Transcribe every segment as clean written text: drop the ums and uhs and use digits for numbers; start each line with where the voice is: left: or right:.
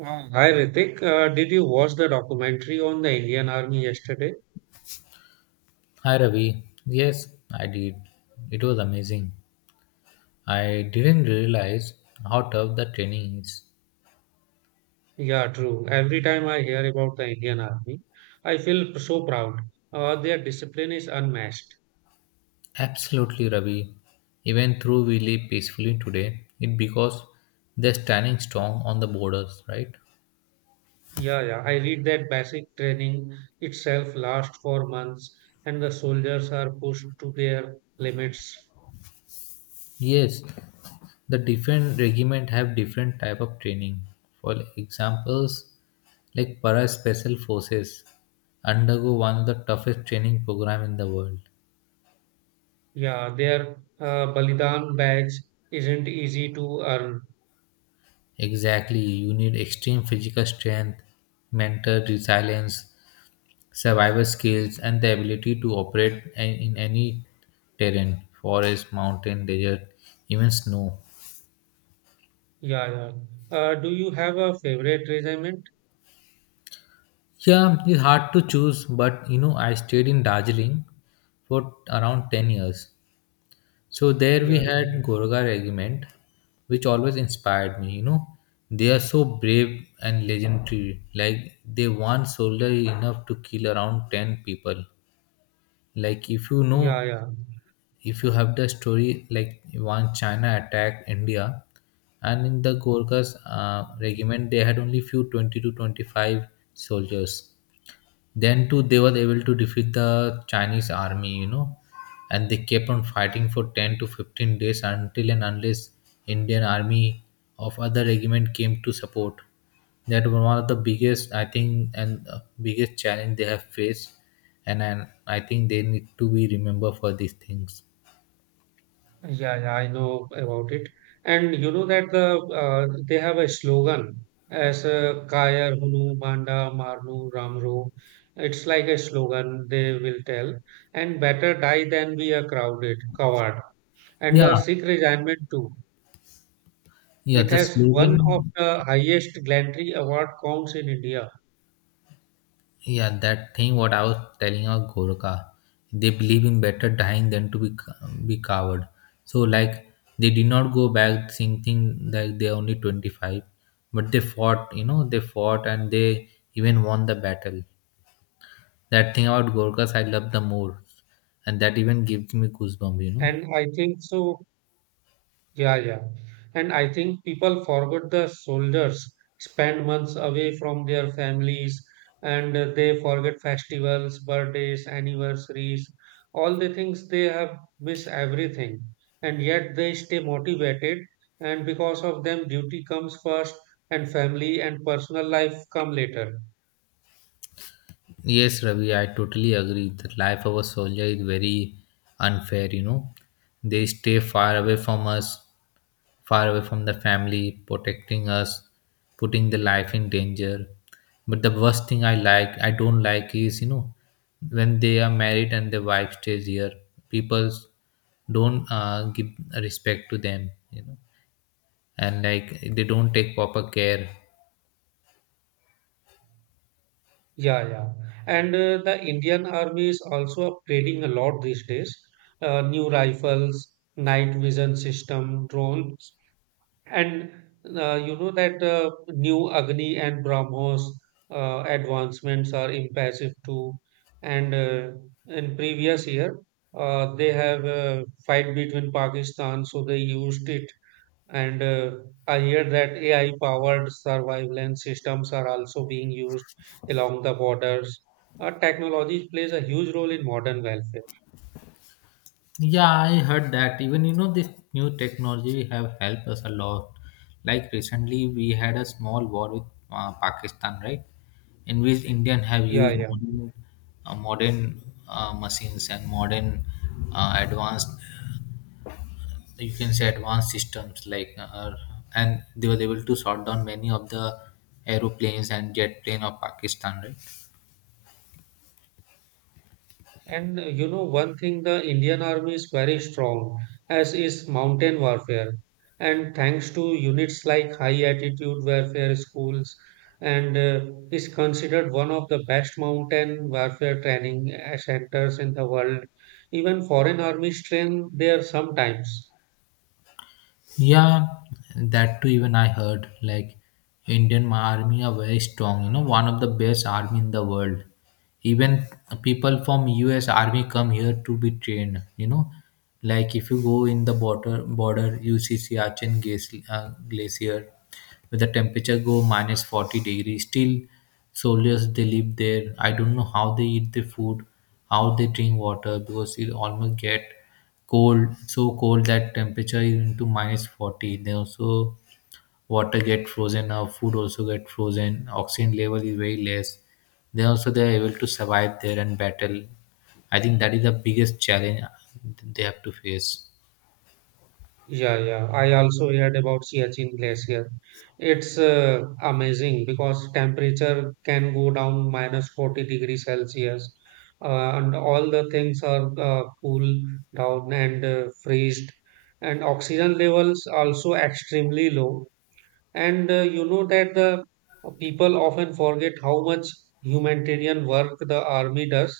right: Hi Ritik, did you watch the documentary on the Indian Army yesterday?
left: Hi Ravi. Yes, I did. It was amazing. I didn't realize how tough the training is.
right: Yeah, true. Every time I hear about the Indian Army, I feel so proud. Their discipline is unmatched.
left: Absolutely, Ravi. Even though we live peacefully today, it because they're standing strong on the borders, right?
right: Yeah, yeah. I read that basic training itself lasts for months, and the soldiers are pushed to their limits.
left: Yes, the different regiment have different type of training. For examples, like para special forces undergo one of the toughest training program in the world.
right: Yeah, their Balidan badge isn't easy to earn.
left: Exactly. You need extreme physical strength, mental resilience, survival skills, and the ability to operate in any terrain forest, mountain, desert, even snow.
right: Yeah, yeah. Do you have a favorite regiment?
left: Yeah, it's hard to choose, but I stayed in Darjeeling for around 10 years. So there we
right: Yeah,
left: had Gorga regiment, which always inspired me. They are so brave and legendary. Like, they one soldier enough to kill around 10 people like if you
right: yeah, yeah,
left: know
right: yeah.
left: if you have the story like one china attacked india, and in the gorkhas regiment they had only few 20 to 25 soldiers. Then too they were able to defeat the chinese army. And they kept on fighting for 10 to 15 days until and unless indian army of other regiment came to support. That was one of the biggest I think, and biggest challenge they have faced. And I think they need to be remembered for these things.
right: Yeah, yeah, I know about it. And you know that they have a slogan as Kayar Hunu Banda Marnu Ramru. It's like a slogan they will tell. And better die than be a crowded coward. And the
left: Yeah,
right: Sikh regiment too.
left: yeah,
right: It
left: the
right: has one of
left: slogan.
right: the highest gallantry award counts in India.
left: Yeah, that thing what I was telling about Gorkha, they believe in better dying than to be coward. So like they did not go back thinking that they are only 25, but they fought. They fought and they even won the battle. That thing about Gorkhas I love the more, and that even gives me goosebumps.
right: And I think so. Yeah, yeah. And I think people forgot the soldiers spend months away from their families and they forget festivals, birthdays, anniversaries, all the things they have missed everything. And yet they stay motivated. And because of them, duty comes first and family and personal life come later.
left: Yes, Ravi, I totally agree. The life of a soldier is very unfair. They stay far away from us far away from the family, protecting us, putting the life in danger. But the worst thing I don't like is, when they are married and their wife stays here, people don't give respect to them, and like they don't take proper care.
right: Yeah, yeah. And the Indian Army is also upgrading a lot these days. New rifles, night vision system, drones, and you know that new Agni and BrahMos advancements are impressive too. And in previous year, they have a fight between Pakistan, so they used it. And I hear that AI-powered surveillance systems are also being used along the borders. Technology plays a huge role in modern welfare.
left: Yeah, I heard that. Even this new technology have helped us a lot. Like recently, we had a small war with Pakistan, right? In which Indian have
right: Yeah,
left: used
right: yeah.
left: modern machines and modern advanced, you can say advanced systems. Like, and they were able to shot down many of the aeroplanes and jet plane of Pakistan, right?
right: And you know, one thing the Indian Army is very strong, as is mountain warfare. And thanks to units like high altitude warfare schools, and is considered one of the best mountain warfare training centers in the world. Even foreign armies train there sometimes.
left: Yeah, that too. Even I heard like Indian army are very strong. One of the best army in the world. Even people from U.S. army come here to be trained. Like if you go in the border you see Siachen glacier where the temperature go minus 40 degree. Still, soldiers they live there. I don't know how they eat the food, how they drink water because it almost get cold, so cold that temperature is into minus 40. Then also water get frozen, our food also get frozen, oxygen level is very less. Then also they are able to survive there and battle. I think that is the biggest challenge they have to face.
right: Yeah, yeah. I also heard about Siachen Glacier. It's amazing because temperature can go down minus 40 degrees Celsius, and all the things are cool down and freezed, and oxygen levels also extremely low. And you know that the people often forget how much humanitarian work the army does.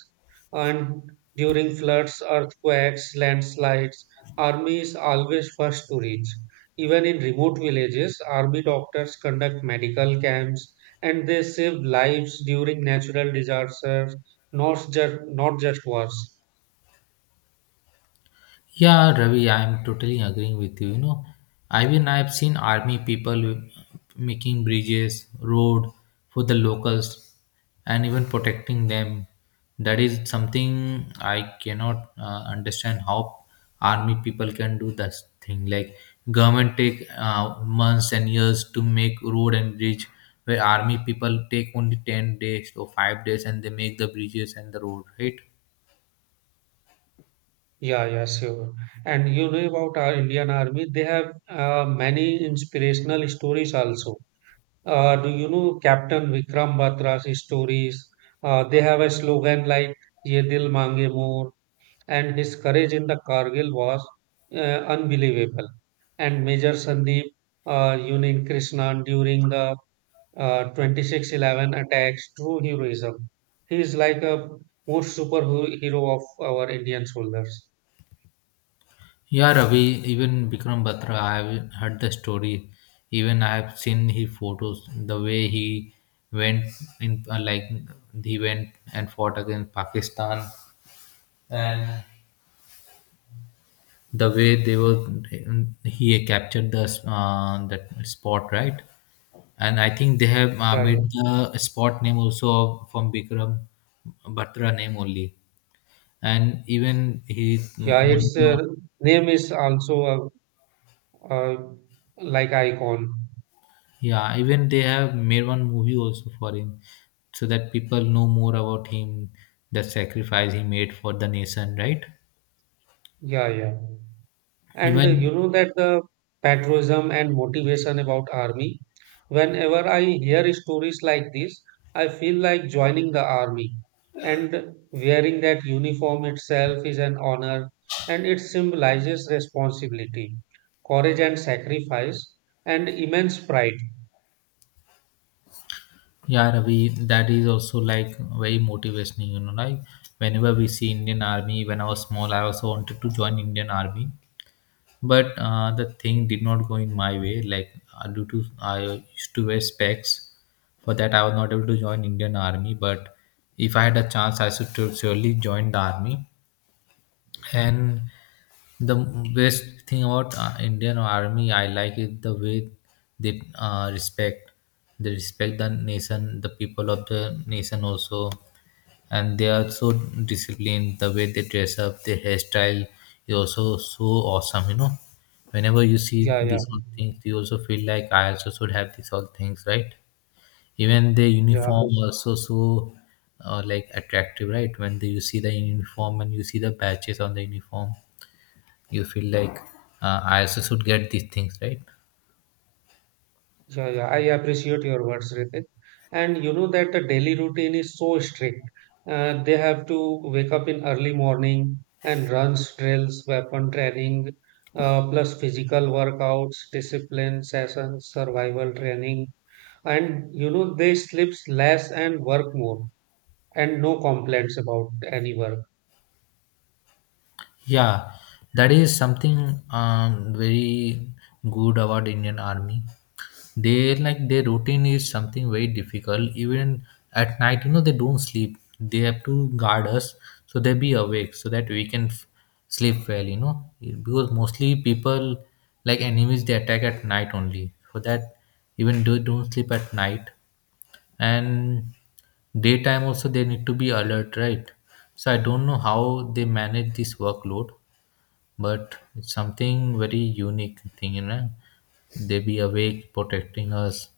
right: And during floods, earthquakes, landslides, army is always first to reach. Even in remote villages, army doctors conduct medical camps and they save lives during natural disasters, not just wars.
left: Yeah, Ravi, I'm totally agreeing with you. I've seen army people making bridges, road for the locals, and even protecting them. That is something I cannot understand how army people can do that thing. Like government take months and years to make road and bridge, where army people take only 10 days or 5 days, and they make the bridges and the road, right?
right: Yeah, yeah, sure. And you know about our Indian army, they have many inspirational stories also. Do you know Captain Vikram Batra's stories? They have a slogan like "Ye Dil Mange More," and his courage in the Kargil was uh, unbelievable. And Major Sandeep Unin Krishnan during the 26/11 attacks, true heroism. He is like a most superhero of our Indian soldiers.
left: Yeah, Ravi, even Bikram Batra, I have heard the story. Even I have seen his photos, the way he went in, like, he went and fought against Pakistan, and the way they were, he captured that spot, right? And I think they have
right: Yeah,
left: made
right: yeah,
left: the spot name also from Bikram Batra name only. And even he,
right: yeah. Its name is also a like icon.
left: Yeah, even they have made one movie also for him so that people know more about him, the sacrifice he made for the nation, right?
right: Yeah, yeah. And
left: Even
right: you know that the patriotism and motivation about army. Whenever I hear stories like this, I feel like joining the army. And wearing that uniform itself is an honor and it symbolizes responsibility, courage and sacrifice and immense pride.
left: Yeah, Ravi, that is also like very motivational, like whenever we see Indian Army, when I was small, I also wanted to join Indian Army. But the thing did not go in my way. Like due to I used to wear specs, for that I was not able to join Indian Army. But if I had a chance, I should surely join the army. And the best thing about Indian Army, I like it the way they uh, respect, they respect the nation, the people of the nation also, and they are so disciplined. The way they dress up, their hairstyle is also so awesome. Whenever you see
right: Yeah, yeah,
left: these all things, you also feel like I also should have these all things, right? Even the
right: yeah.
left: uniform also so like attractive, right? When you see the uniform and you see the patches on the uniform you feel like I also should get these things, right?
right: Yeah, yeah, I appreciate your words, Ritik. And you know that the daily routine is so strict. They have to wake up in early morning and runs, drills, weapon training, plus physical workouts, discipline sessions, survival training. And you know they sleeps less and work more, and no complaints about any work.
left: Yeah, that is something very good about indian army. They like their routine is something very difficult even at night. They don't sleep, they have to guard us, so they be awake so that we can sleep well. Because mostly people like enemies they attack at night only. For that even they don't sleep at night, and daytime also they need to be alert, right? So I don't know how they manage this workload, but it's something very unique thing. They be awake protecting us.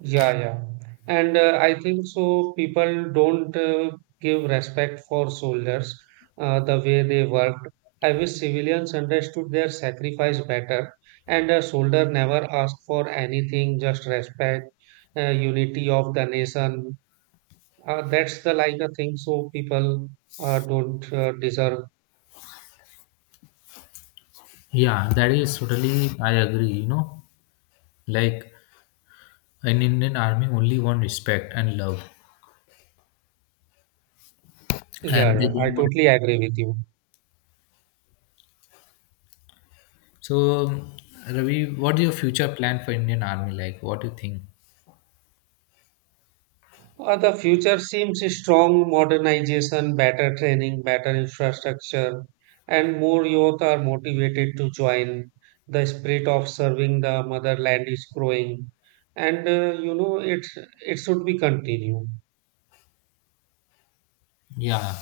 right: Yeah, yeah. And I think so people don't give respect for soldiers the way they worked. I wish civilians understood their sacrifice better. And a soldier never asked for anything, just respect, unity of the nation. That's the like a thing so people don't deserve.
left: Yeah, that is totally I agree, like in indian army only want respect and love,
right: Yeah,
left: and they
right: yeah, I
left: don't want.
right: totally agree with you.
left: So Ravi, what is your future plan for indian army, like what do you think?
right: The future seems strong modernization, better training, better infrastructure, and more youth are motivated to join. The spirit of serving the motherland is growing, and you know it should be continued.
left: Yeah.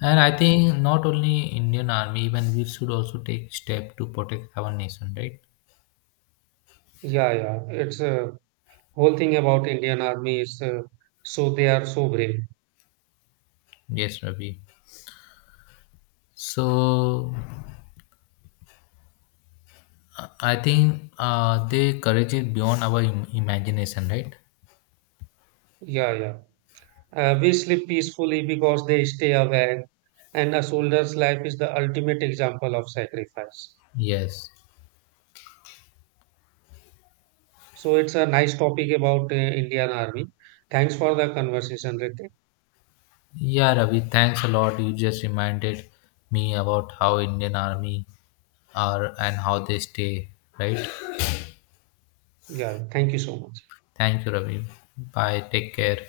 left: And I think not only Indian Army, even we should also take step to protect our nation, right?
right: Yeah, yeah, it's whole thing about Indian Army is so they are so brave.
left: Yes, Ravi. So I think they courage is beyond our imagination, right?
right: Yeah, yeah. We sleep peacefully because they stay awake, and a soldier's life is the ultimate example of sacrifice.
left: Yes.
right: So it's a nice topic about Indian Army. Thanks for the conversation, Ritik.
left: Yeah, Ravi. Thanks a lot. You just reminded me about how Indian Army are and how they stay, right?
right: Yeah, thank you so much.
left: Thank you, Ravi. Bye. Take care.